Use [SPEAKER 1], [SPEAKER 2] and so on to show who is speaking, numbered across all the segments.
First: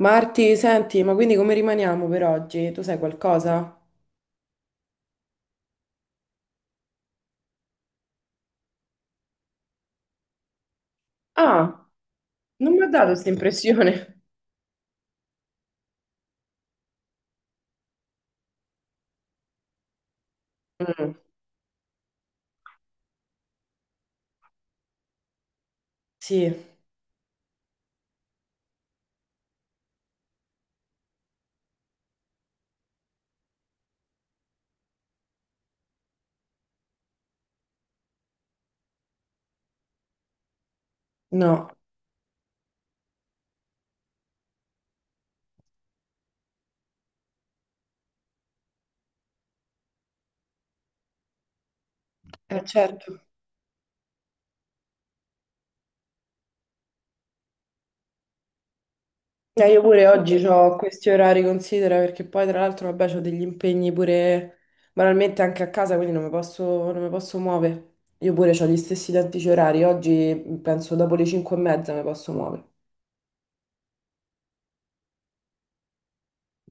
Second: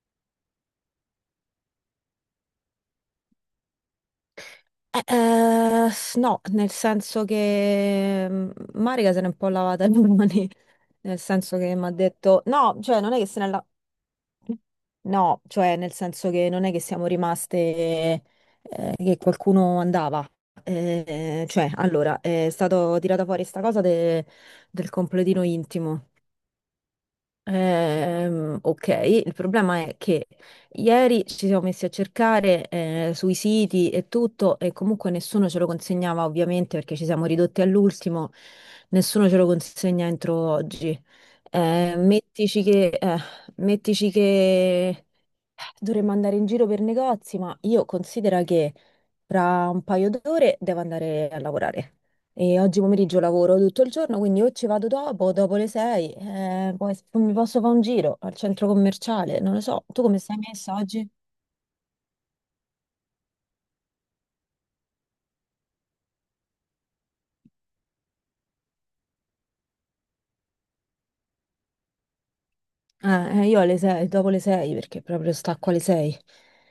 [SPEAKER 1] Marti, senti, ma quindi come rimaniamo per oggi? Tu sai qualcosa?
[SPEAKER 2] No, nel senso che Marica se n'è un po' lavata le mani, nel senso che
[SPEAKER 1] Ah,
[SPEAKER 2] mi ha detto
[SPEAKER 1] non
[SPEAKER 2] no,
[SPEAKER 1] mi ha
[SPEAKER 2] cioè
[SPEAKER 1] dato
[SPEAKER 2] non è che
[SPEAKER 1] questa
[SPEAKER 2] se ne la...
[SPEAKER 1] impressione.
[SPEAKER 2] No, cioè nel senso che non è che siamo rimaste che qualcuno andava.
[SPEAKER 1] Mm,
[SPEAKER 2] Cioè, allora, è stato tirata fuori sta cosa del completino intimo.
[SPEAKER 1] sì,
[SPEAKER 2] Ok, il problema è che ieri ci siamo messi a cercare sui siti e tutto e comunque nessuno ce lo consegnava ovviamente perché ci siamo ridotti all'ultimo, nessuno ce lo consegna entro oggi.
[SPEAKER 1] no,
[SPEAKER 2] Eh, mettici che, eh, mettici che dovremmo andare in giro per negozi, ma io considero che fra un paio d'ore devo andare a lavorare. E oggi pomeriggio
[SPEAKER 1] certo.
[SPEAKER 2] lavoro tutto il giorno, quindi o ci vado dopo, dopo le 6, poi mi posso fare un giro al centro commerciale, non lo
[SPEAKER 1] Io
[SPEAKER 2] so. Tu
[SPEAKER 1] pure
[SPEAKER 2] come
[SPEAKER 1] oggi
[SPEAKER 2] stai messa
[SPEAKER 1] ho
[SPEAKER 2] oggi?
[SPEAKER 1] questi orari, considera, perché poi tra l'altro, vabbè, ho degli impegni pure banalmente anche a casa, quindi non mi posso muovere. Io pure ho gli stessi identici orari, oggi penso dopo le 5 e mezza mi posso muovere.
[SPEAKER 2] Io alle 6, dopo le 6 perché proprio stacco alle 6.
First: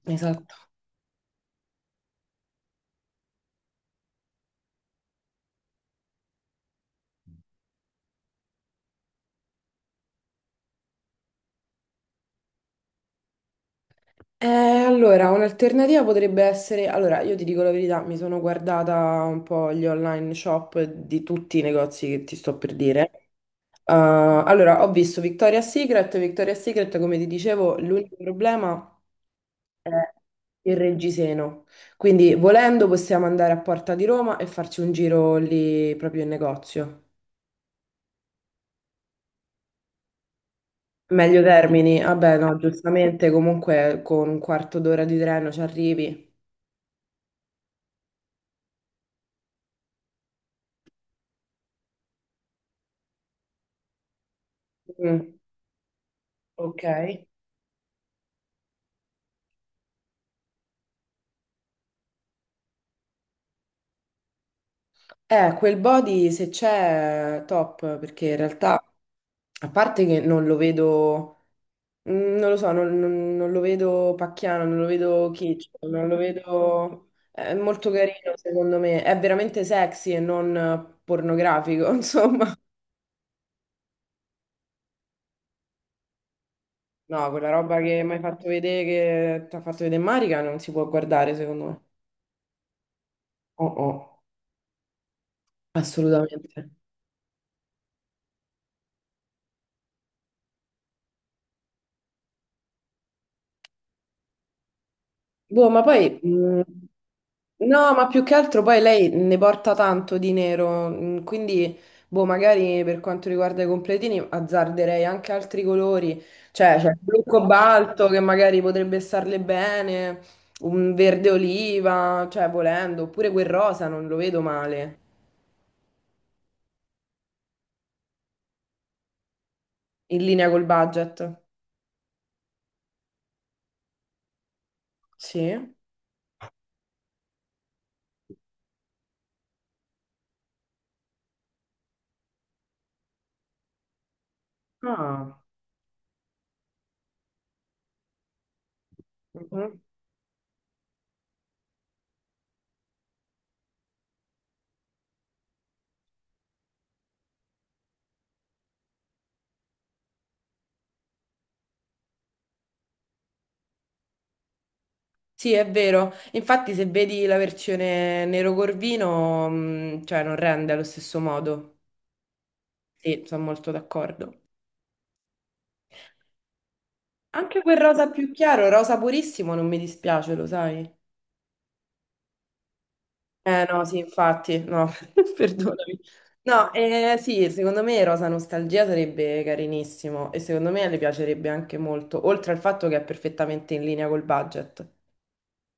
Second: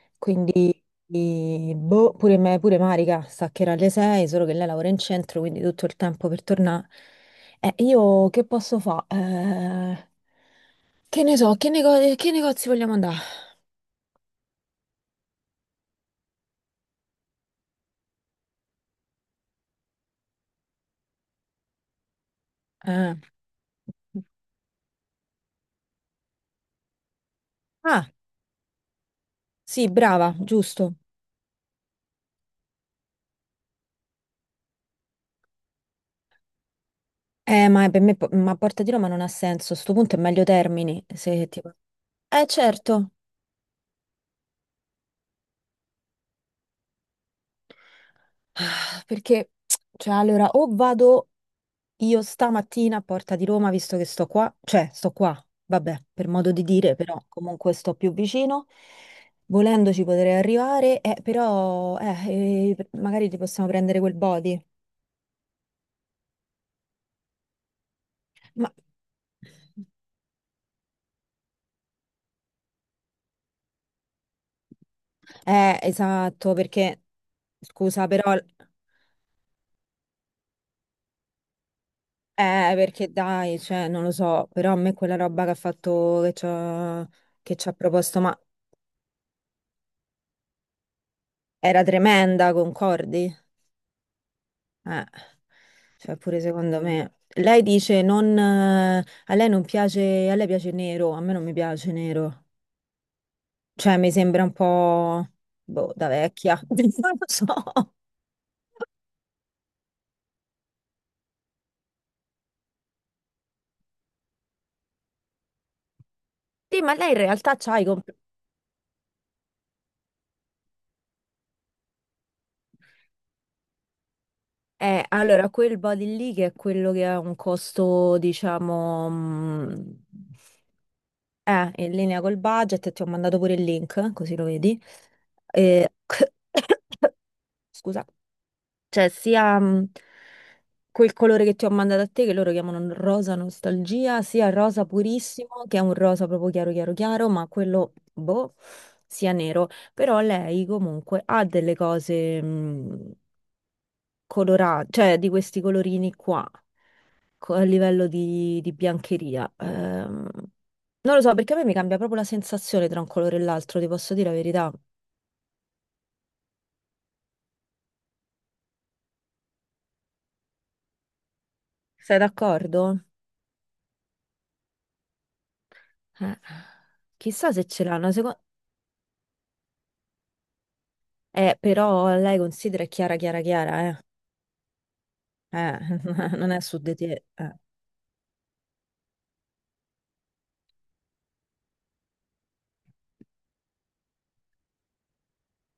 [SPEAKER 1] Esatto.
[SPEAKER 2] Quindi, boh, pure Marica staccherà alle 6, solo che lei lavora in centro, quindi tutto il tempo per tornare. Io che posso fare? Che ne so, che, che negozi vogliamo andare?
[SPEAKER 1] Allora, un'alternativa potrebbe essere, allora io ti dico la verità, mi sono guardata un po' gli online shop di tutti i negozi che ti sto per dire.
[SPEAKER 2] Eh.
[SPEAKER 1] Allora, ho visto Victoria's Secret, Victoria's Secret, come ti dicevo,
[SPEAKER 2] Ah,
[SPEAKER 1] l'unico problema
[SPEAKER 2] sì,
[SPEAKER 1] è
[SPEAKER 2] brava,
[SPEAKER 1] il
[SPEAKER 2] giusto.
[SPEAKER 1] reggiseno. Quindi, volendo, possiamo andare a Porta di Roma e farci un giro lì proprio in negozio.
[SPEAKER 2] Ma per me, ma Porta di Roma non ha senso. A sto punto è meglio Termini,
[SPEAKER 1] Meglio
[SPEAKER 2] se ti va.
[SPEAKER 1] Termini, vabbè, no,
[SPEAKER 2] Certo.
[SPEAKER 1] giustamente, comunque con un quarto d'ora di treno ci arrivi.
[SPEAKER 2] Ah, perché, cioè, allora, o vado io stamattina a Porta di Roma, visto che sto qua, cioè sto
[SPEAKER 1] Mm,
[SPEAKER 2] qua, vabbè, per modo di
[SPEAKER 1] ok.
[SPEAKER 2] dire, però comunque sto più vicino, volendoci potrei arrivare, però magari ti possiamo prendere quel body.
[SPEAKER 1] Quel body se c'è top, perché in
[SPEAKER 2] Ma...
[SPEAKER 1] realtà, a parte che non lo vedo, mm, non lo so, non lo vedo pacchiano, non lo vedo kitsch, non lo
[SPEAKER 2] Esatto, perché,
[SPEAKER 1] vedo... È molto
[SPEAKER 2] scusa, però,
[SPEAKER 1] carino, secondo me. È veramente sexy e non pornografico, insomma.
[SPEAKER 2] perché dai, cioè, non lo so, però a me quella roba che ha fatto, che ci ha,
[SPEAKER 1] No, quella
[SPEAKER 2] che ci ha
[SPEAKER 1] roba che mi hai
[SPEAKER 2] proposto, ma
[SPEAKER 1] fatto vedere, che ti ha fatto vedere Marica, non si può guardare, secondo me.
[SPEAKER 2] era tremenda, concordi?
[SPEAKER 1] Oh, oh,
[SPEAKER 2] Eh, cioè pure
[SPEAKER 1] assolutamente.
[SPEAKER 2] secondo me. Lei dice non, a lei non piace, a lei piace nero, a me non mi piace nero. Cioè mi sembra un po'
[SPEAKER 1] Boh, ma
[SPEAKER 2] boh,
[SPEAKER 1] poi,
[SPEAKER 2] da vecchia, non lo so.
[SPEAKER 1] no, ma più che altro poi lei ne porta tanto di nero, quindi, boh, magari per quanto riguarda i completini azzarderei anche altri colori, cioè
[SPEAKER 2] Sì,
[SPEAKER 1] c'è
[SPEAKER 2] ma
[SPEAKER 1] il
[SPEAKER 2] lei in
[SPEAKER 1] blu
[SPEAKER 2] realtà c'ha i
[SPEAKER 1] cobalto
[SPEAKER 2] compl-
[SPEAKER 1] che magari potrebbe starle bene, un verde oliva, cioè volendo, oppure quel rosa non lo vedo male,
[SPEAKER 2] Allora, quel body lì che è quello che ha un costo, diciamo,
[SPEAKER 1] in linea col budget.
[SPEAKER 2] in linea col budget, ti ho mandato pure il link, così lo vedi.
[SPEAKER 1] Sì?
[SPEAKER 2] Eh, scusa, cioè sia... quel colore che ti ho mandato a te, che loro chiamano rosa nostalgia, sia rosa
[SPEAKER 1] Ah.
[SPEAKER 2] purissimo, che è un rosa proprio chiaro, chiaro, chiaro, ma quello, boh, sia nero.
[SPEAKER 1] Mhm.
[SPEAKER 2] Però lei comunque ha delle cose colorate, cioè di questi colorini qua, a livello di biancheria. Non lo so, perché a me mi cambia proprio la sensazione tra un colore e l'altro, ti posso dire la verità.
[SPEAKER 1] Sì, è vero. Infatti, se vedi la versione nero corvino, cioè non rende allo stesso modo.
[SPEAKER 2] Sei d'accordo?
[SPEAKER 1] Sì, sono molto d'accordo.
[SPEAKER 2] Eh, Chissà
[SPEAKER 1] Anche
[SPEAKER 2] se
[SPEAKER 1] quel
[SPEAKER 2] ce
[SPEAKER 1] rosa
[SPEAKER 2] l'hanno,
[SPEAKER 1] più
[SPEAKER 2] secondo...
[SPEAKER 1] chiaro, rosa purissimo, non mi dispiace, lo sai?
[SPEAKER 2] Però lei considera è chiara, chiara,
[SPEAKER 1] Eh no,
[SPEAKER 2] chiara, eh.
[SPEAKER 1] sì, infatti, no,
[SPEAKER 2] Eh,
[SPEAKER 1] perdonami.
[SPEAKER 2] non è
[SPEAKER 1] No,
[SPEAKER 2] su di te,
[SPEAKER 1] sì, secondo me Rosa Nostalgia sarebbe carinissimo e secondo me le piacerebbe anche molto, oltre al fatto che è perfettamente in linea col budget.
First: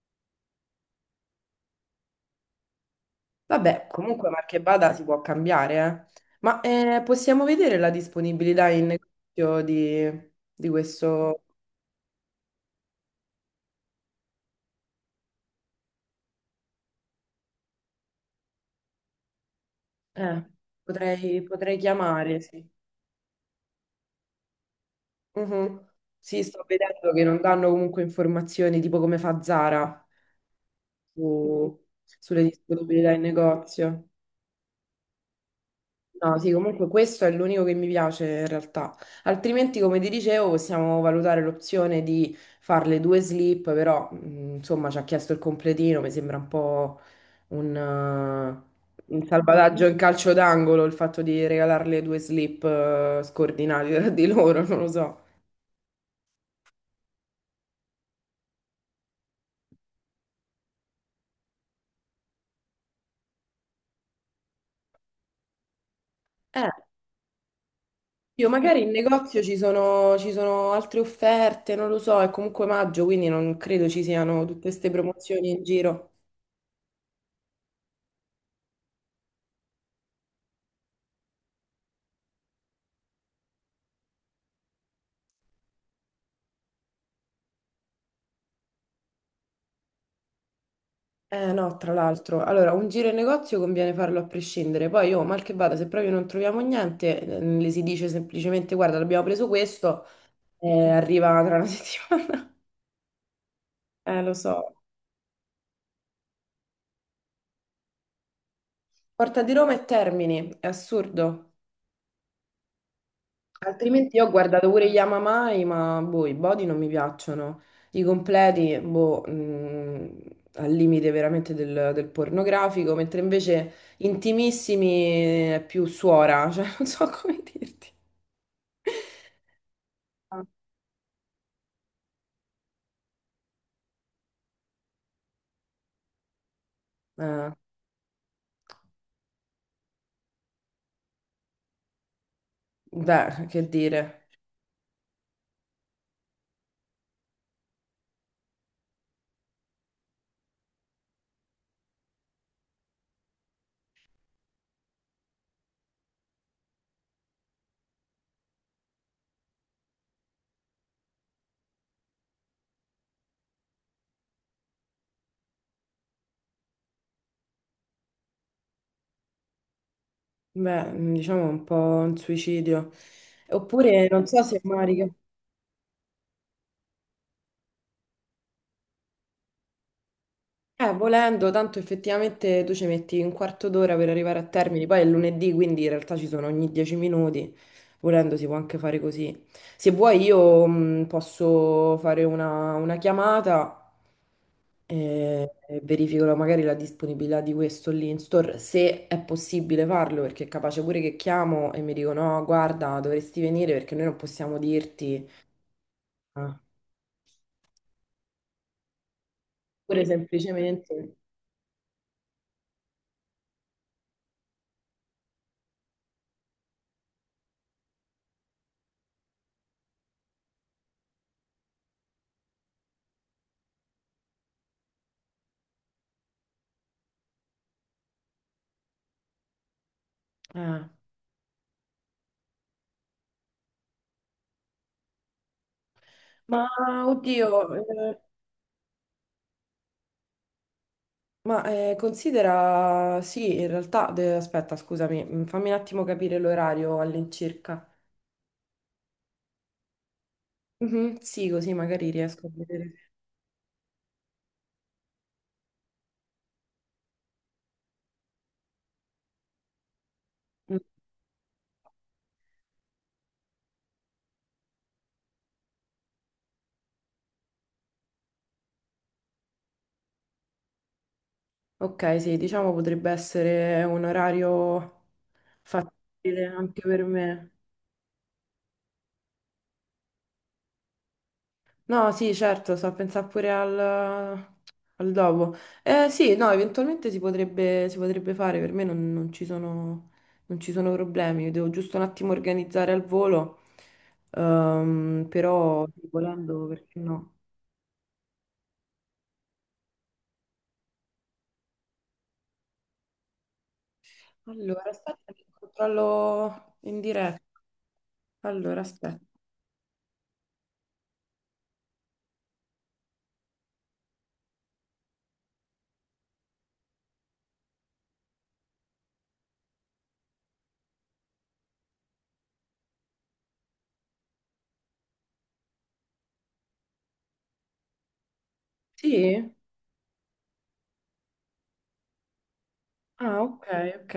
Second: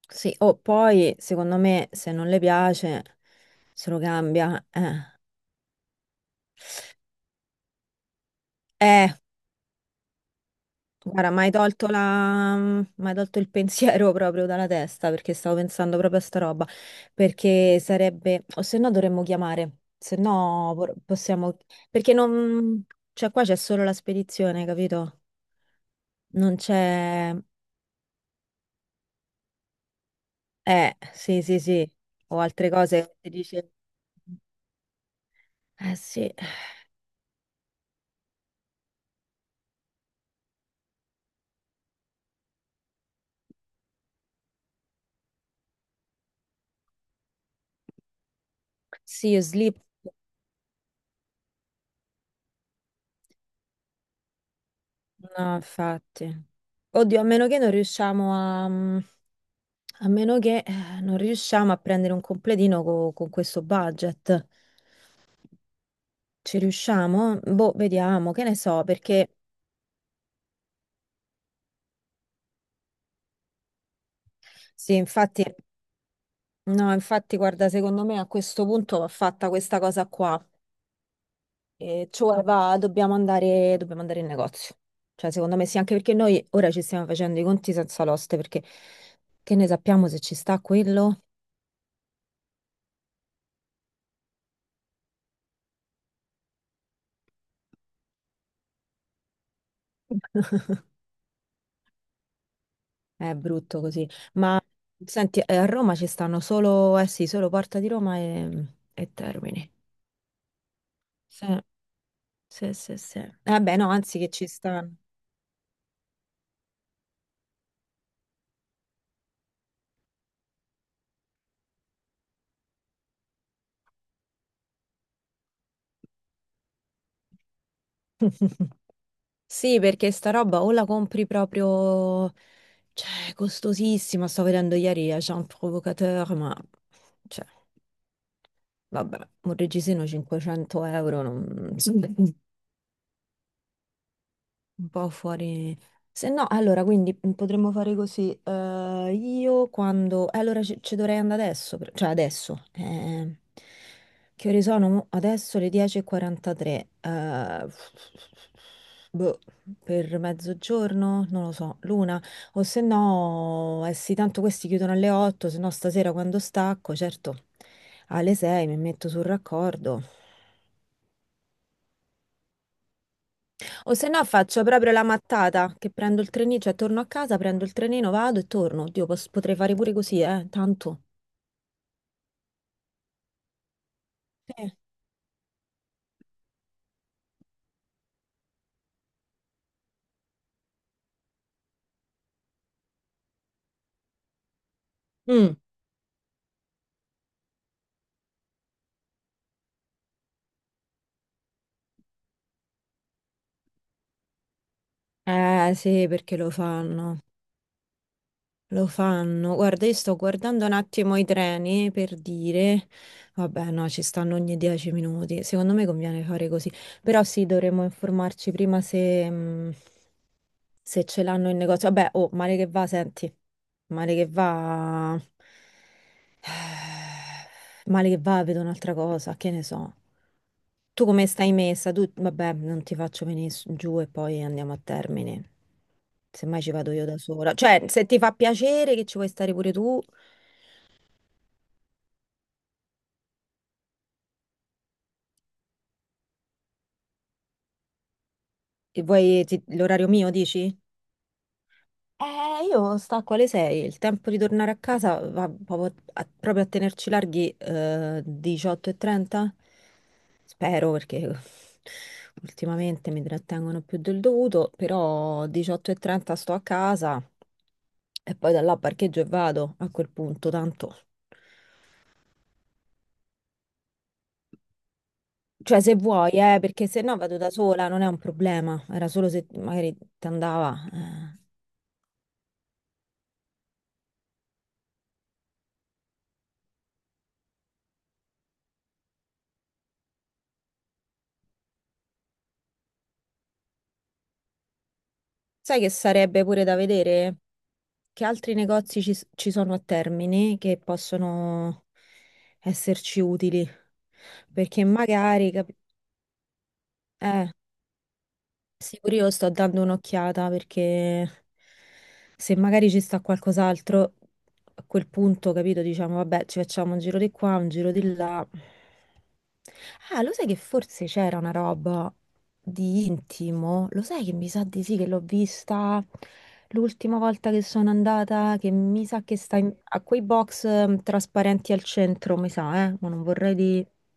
[SPEAKER 2] Sì, o poi, secondo me, se non le piace,
[SPEAKER 1] Vabbè,
[SPEAKER 2] se lo
[SPEAKER 1] comunque marche
[SPEAKER 2] cambia.
[SPEAKER 1] Bada si può cambiare, eh. Possiamo vedere la disponibilità in
[SPEAKER 2] Eh,
[SPEAKER 1] negozio di
[SPEAKER 2] guarda, mi
[SPEAKER 1] questo...
[SPEAKER 2] hai tolto la... M'hai tolto il pensiero proprio dalla testa, perché stavo pensando proprio a sta roba. Perché sarebbe... O se no dovremmo chiamare. Se
[SPEAKER 1] Eh,
[SPEAKER 2] no
[SPEAKER 1] potrei,
[SPEAKER 2] possiamo...
[SPEAKER 1] potrei
[SPEAKER 2] Perché
[SPEAKER 1] chiamare, sì.
[SPEAKER 2] non... Cioè, qua c'è solo la spedizione, capito?
[SPEAKER 1] Mhm. Sì,
[SPEAKER 2] Non
[SPEAKER 1] sto vedendo che
[SPEAKER 2] c'è...
[SPEAKER 1] non danno comunque informazioni tipo come fa Zara
[SPEAKER 2] Sì, sì,
[SPEAKER 1] su-
[SPEAKER 2] sì. O
[SPEAKER 1] sulle
[SPEAKER 2] altre
[SPEAKER 1] disponibilità
[SPEAKER 2] cose
[SPEAKER 1] in
[SPEAKER 2] che ti dice...
[SPEAKER 1] negozio.
[SPEAKER 2] Eh sì.
[SPEAKER 1] No, sì, comunque questo è l'unico che mi piace in realtà. Altrimenti, come ti dicevo, possiamo valutare l'opzione di fare le due slip, però insomma ci ha chiesto il completino, mi sembra un po' un
[SPEAKER 2] Sì, io slip,
[SPEAKER 1] salvataggio in calcio d'angolo il fatto di regalarle due slip scordinate tra di loro, non lo so.
[SPEAKER 2] no, infatti. Oddio, a meno che non riusciamo a... A meno che non riusciamo a prendere un completino con questo budget. Ci
[SPEAKER 1] Eh,
[SPEAKER 2] riusciamo? Boh, vediamo, che
[SPEAKER 1] io
[SPEAKER 2] ne
[SPEAKER 1] magari
[SPEAKER 2] so,
[SPEAKER 1] in
[SPEAKER 2] perché
[SPEAKER 1] negozio ci sono altre offerte, non lo so, è comunque maggio, quindi non credo ci siano tutte queste
[SPEAKER 2] sì, infatti,
[SPEAKER 1] promozioni in giro.
[SPEAKER 2] no, infatti, guarda, secondo me a questo punto va fatta questa cosa qua. E cioè, va, dobbiamo andare in negozio. Cioè, secondo me sì, anche perché noi ora ci stiamo facendo i conti senza l'oste, perché che ne sappiamo se ci sta quello?
[SPEAKER 1] Eh no, tra l'altro, allora un giro in negozio conviene farlo a prescindere, poi io mal che vada, se proprio non troviamo niente, le si dice semplicemente guarda, abbiamo preso questo, arriva tra una settimana.
[SPEAKER 2] È brutto così.
[SPEAKER 1] Lo
[SPEAKER 2] Ma
[SPEAKER 1] so.
[SPEAKER 2] senti, a Roma ci stanno solo, eh sì, solo Porta di Roma e
[SPEAKER 1] Porta di
[SPEAKER 2] Termini.
[SPEAKER 1] Roma e Termini, è
[SPEAKER 2] Sì,
[SPEAKER 1] assurdo.
[SPEAKER 2] sì, sì, sì. Eh beh, no,
[SPEAKER 1] Altrimenti
[SPEAKER 2] anzi
[SPEAKER 1] io
[SPEAKER 2] che
[SPEAKER 1] ho
[SPEAKER 2] ci
[SPEAKER 1] guardato pure gli
[SPEAKER 2] stanno.
[SPEAKER 1] Amamai, ma boh, i body non mi piacciono. I completi, boh, mm, al limite veramente del, del pornografico, mentre invece intimissimi è più suora, cioè non so come dirti.
[SPEAKER 2] Sì, perché sta roba o la compri proprio, cioè, è costosissima. Sto vedendo ieri a Jean Provocateur, ma, cioè,
[SPEAKER 1] Eh,
[SPEAKER 2] vabbè, un reggiseno 500 euro, non...
[SPEAKER 1] beh, che dire,
[SPEAKER 2] Un po' fuori. Se no, allora, quindi potremmo fare così. Eh, io quando... allora ci dovrei andare adesso, cioè adesso. Eh, che ore sono? Adesso le 10:43. Eh, boh, per mezzogiorno? Non lo so, l'una. O se no, eh sì, tanto questi chiudono alle 8, se no stasera quando stacco, certo, alle 6 mi metto sul raccordo.
[SPEAKER 1] beh, diciamo un po' un suicidio.
[SPEAKER 2] O
[SPEAKER 1] Oppure
[SPEAKER 2] se no
[SPEAKER 1] non so se
[SPEAKER 2] faccio proprio la
[SPEAKER 1] Marica.
[SPEAKER 2] mattata, che prendo il trenino, cioè torno a casa, prendo il trenino, vado e torno. Oddio, potrei fare pure così, tanto.
[SPEAKER 1] Volendo, tanto effettivamente tu ci metti un quarto d'ora per arrivare a
[SPEAKER 2] Sì.
[SPEAKER 1] Termini, poi è lunedì, quindi in realtà ci sono ogni 10 minuti, volendo si può anche fare così. Se vuoi io posso fare una chiamata
[SPEAKER 2] Mm.
[SPEAKER 1] e verifico magari la disponibilità di questo lì in store, se è possibile farlo, perché è capace pure che chiamo e mi dicono no, guarda, dovresti venire perché noi non possiamo dirti,
[SPEAKER 2] Eh sì, perché lo
[SPEAKER 1] Ah.
[SPEAKER 2] fanno. Lo fanno. Guarda, io
[SPEAKER 1] Pure
[SPEAKER 2] sto guardando un
[SPEAKER 1] semplicemente...
[SPEAKER 2] attimo i treni per dire, vabbè, no, ci stanno ogni 10 minuti. Secondo me conviene fare così. Però sì, dovremmo informarci prima se ce l'hanno in negozio. Vabbè, oh, male che va, senti, male che va, male che va, vedo un'altra cosa, che ne so.
[SPEAKER 1] eh,
[SPEAKER 2] Tu come stai messa? Tu, vabbè, non ti faccio venire giù e poi andiamo a termine. Semmai
[SPEAKER 1] Ma
[SPEAKER 2] ci vado io da sola.
[SPEAKER 1] oddio,
[SPEAKER 2] Cioè, se ti fa piacere che ci vuoi stare pure tu,
[SPEAKER 1] Ma considera, sì, in realtà, aspetta, scusami, mm, fammi un attimo capire l'orario all'incirca.
[SPEAKER 2] e vuoi l'orario mio, dici?
[SPEAKER 1] Mhm, sì, così magari riesco a
[SPEAKER 2] Io
[SPEAKER 1] vedere.
[SPEAKER 2] sta a quale sei? Il tempo di tornare a casa va proprio a, tenerci larghi 18:30?
[SPEAKER 1] Mm,
[SPEAKER 2] Spero perché ultimamente mi trattengono più del dovuto, però 18:30 sto a casa e poi da là parcheggio e vado a quel punto, tanto.
[SPEAKER 1] ok, sì, diciamo potrebbe essere un orario
[SPEAKER 2] Cioè se vuoi,
[SPEAKER 1] fattibile anche
[SPEAKER 2] perché se
[SPEAKER 1] per
[SPEAKER 2] no vado da
[SPEAKER 1] me.
[SPEAKER 2] sola, non è un problema. Era solo se magari ti andava,
[SPEAKER 1] No, sì, certo, so, pensare pure al, al dopo. Sì, no, eventualmente si potrebbe fare, per me non ci sono, non ci sono problemi. Io devo giusto un attimo organizzare al volo, ehm,
[SPEAKER 2] Sai
[SPEAKER 1] però
[SPEAKER 2] che
[SPEAKER 1] sì,
[SPEAKER 2] sarebbe pure
[SPEAKER 1] volendo
[SPEAKER 2] da
[SPEAKER 1] perché no.
[SPEAKER 2] vedere che altri negozi ci sono a Termini che possono esserci utili,
[SPEAKER 1] Allora,
[SPEAKER 2] perché
[SPEAKER 1] aspetta, che
[SPEAKER 2] magari,
[SPEAKER 1] controllo in
[SPEAKER 2] eh,
[SPEAKER 1] diretta. Allora,
[SPEAKER 2] sì, pure
[SPEAKER 1] aspetta.
[SPEAKER 2] io sto dando un'occhiata perché se magari ci sta qualcos'altro, a quel punto, capito, diciamo, vabbè, ci facciamo un giro di qua, un giro di là. Ah, lo sai che forse c'era una roba di intimo? Lo sai che mi sa di sì, che l'ho vista l'ultima volta che sono andata, che mi sa che
[SPEAKER 1] Sì?
[SPEAKER 2] sta a quei box trasparenti al centro, mi sa, ma non
[SPEAKER 1] Ah,
[SPEAKER 2] vorrei
[SPEAKER 1] ok,
[SPEAKER 2] di...
[SPEAKER 1] ok.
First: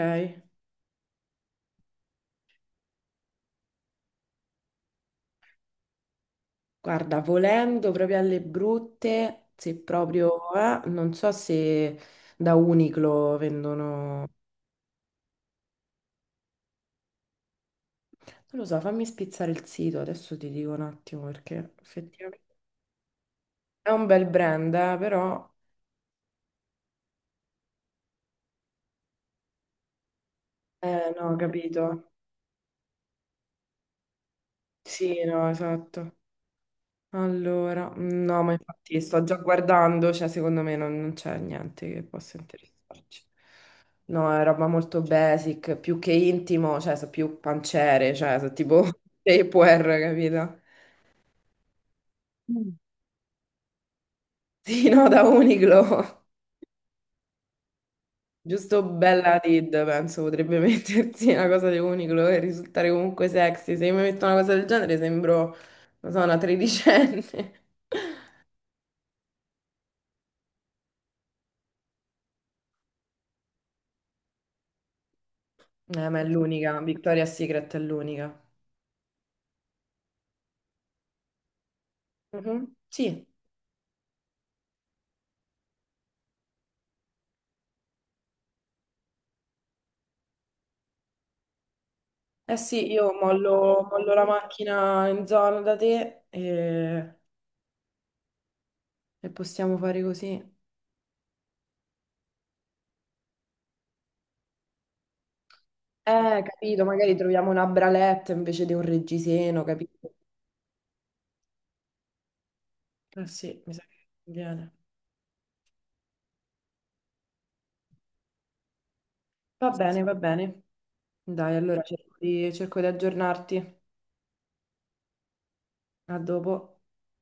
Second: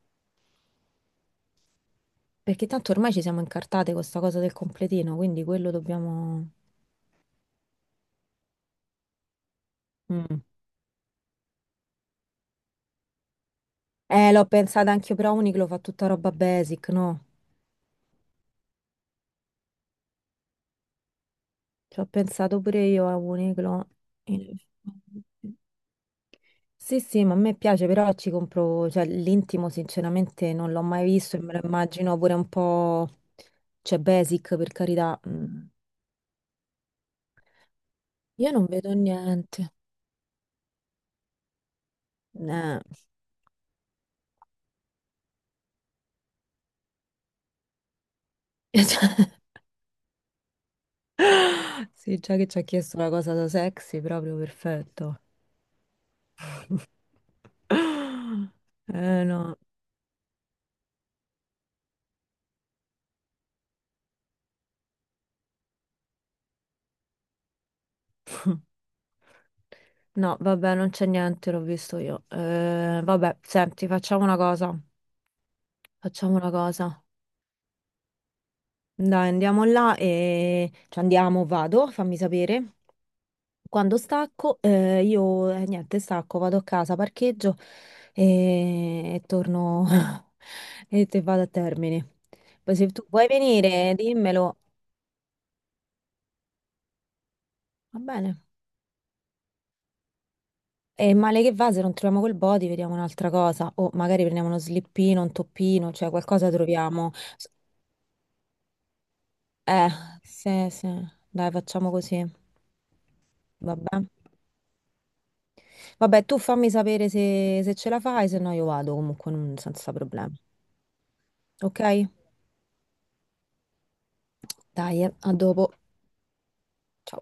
[SPEAKER 2] Perché tanto ormai ci siamo incartate con sta cosa del completino, quindi quello dobbiamo...
[SPEAKER 1] Guarda, volendo proprio alle brutte, se
[SPEAKER 2] Mm.
[SPEAKER 1] proprio, non so se da Uniqlo vendono, non
[SPEAKER 2] L'ho pensato anche io, però Uniqlo fa tutta roba basic, no?
[SPEAKER 1] lo so, fammi spizzare il sito, adesso ti dico un attimo perché
[SPEAKER 2] Ci ho
[SPEAKER 1] effettivamente
[SPEAKER 2] pensato pure io a Uniqlo.
[SPEAKER 1] è un bel
[SPEAKER 2] In
[SPEAKER 1] brand, però,
[SPEAKER 2] effetti. Sì, sì, ma a me piace, però ci compro, cioè l'intimo sinceramente non l'ho mai
[SPEAKER 1] no, ho
[SPEAKER 2] visto e me lo
[SPEAKER 1] capito.
[SPEAKER 2] immagino pure un po', cioè basic per carità.
[SPEAKER 1] Sì, no,
[SPEAKER 2] Mm.
[SPEAKER 1] esatto. Allora, no,
[SPEAKER 2] Io
[SPEAKER 1] ma
[SPEAKER 2] non vedo
[SPEAKER 1] infatti sto già
[SPEAKER 2] niente.
[SPEAKER 1] guardando, cioè secondo me non c'è niente che possa
[SPEAKER 2] Eh.
[SPEAKER 1] interessarci. No, è roba molto basic, più che intimo, cioè sono più pancere, cioè sono tipo Tupperware, capito?
[SPEAKER 2] Sì, già che ci ha
[SPEAKER 1] Mm.
[SPEAKER 2] chiesto la cosa da sexy, proprio
[SPEAKER 1] Sì, no,
[SPEAKER 2] perfetto.
[SPEAKER 1] da Uniqlo. Giusto
[SPEAKER 2] Eh
[SPEAKER 1] bella
[SPEAKER 2] no.
[SPEAKER 1] Tid, penso, potrebbe mettersi una cosa di Uniqlo e risultare comunque sexy. Se io mi metto una cosa del genere sembro, non so, una tredicenne.
[SPEAKER 2] No, vabbè, non c'è niente, l'ho visto io. Vabbè, senti, facciamo una cosa.
[SPEAKER 1] Ma è
[SPEAKER 2] Facciamo una
[SPEAKER 1] l'unica,
[SPEAKER 2] cosa.
[SPEAKER 1] Victoria's Secret è l'unica.
[SPEAKER 2] Dai, andiamo là e... Cioè, andiamo, vado, fammi
[SPEAKER 1] Mhm,
[SPEAKER 2] sapere.
[SPEAKER 1] sì,
[SPEAKER 2] Quando stacco, io, niente, stacco, vado a casa, parcheggio e torno e te vado a termine.
[SPEAKER 1] eh
[SPEAKER 2] Poi se
[SPEAKER 1] sì,
[SPEAKER 2] tu
[SPEAKER 1] io
[SPEAKER 2] vuoi
[SPEAKER 1] mollo,
[SPEAKER 2] venire,
[SPEAKER 1] mollo la
[SPEAKER 2] dimmelo.
[SPEAKER 1] macchina in zona da te
[SPEAKER 2] Va bene.
[SPEAKER 1] e possiamo fare così.
[SPEAKER 2] E male che va, se non troviamo quel body, vediamo un'altra cosa. O magari prendiamo uno slippino, un toppino, cioè qualcosa
[SPEAKER 1] Capito,
[SPEAKER 2] troviamo.
[SPEAKER 1] magari troviamo una bralette invece di un reggiseno,
[SPEAKER 2] Eh,
[SPEAKER 1] capito?
[SPEAKER 2] sì, sì, dai, facciamo così.
[SPEAKER 1] Eh sì, mi sa
[SPEAKER 2] Vabbè.
[SPEAKER 1] che viene.
[SPEAKER 2] Vabbè, tu fammi sapere se ce la fai, se no io vado comunque
[SPEAKER 1] Va
[SPEAKER 2] senza
[SPEAKER 1] bene, va
[SPEAKER 2] problemi.
[SPEAKER 1] bene. Dai,
[SPEAKER 2] Ok?
[SPEAKER 1] allora cerco di aggiornarti.
[SPEAKER 2] Dai, a dopo.
[SPEAKER 1] A dopo.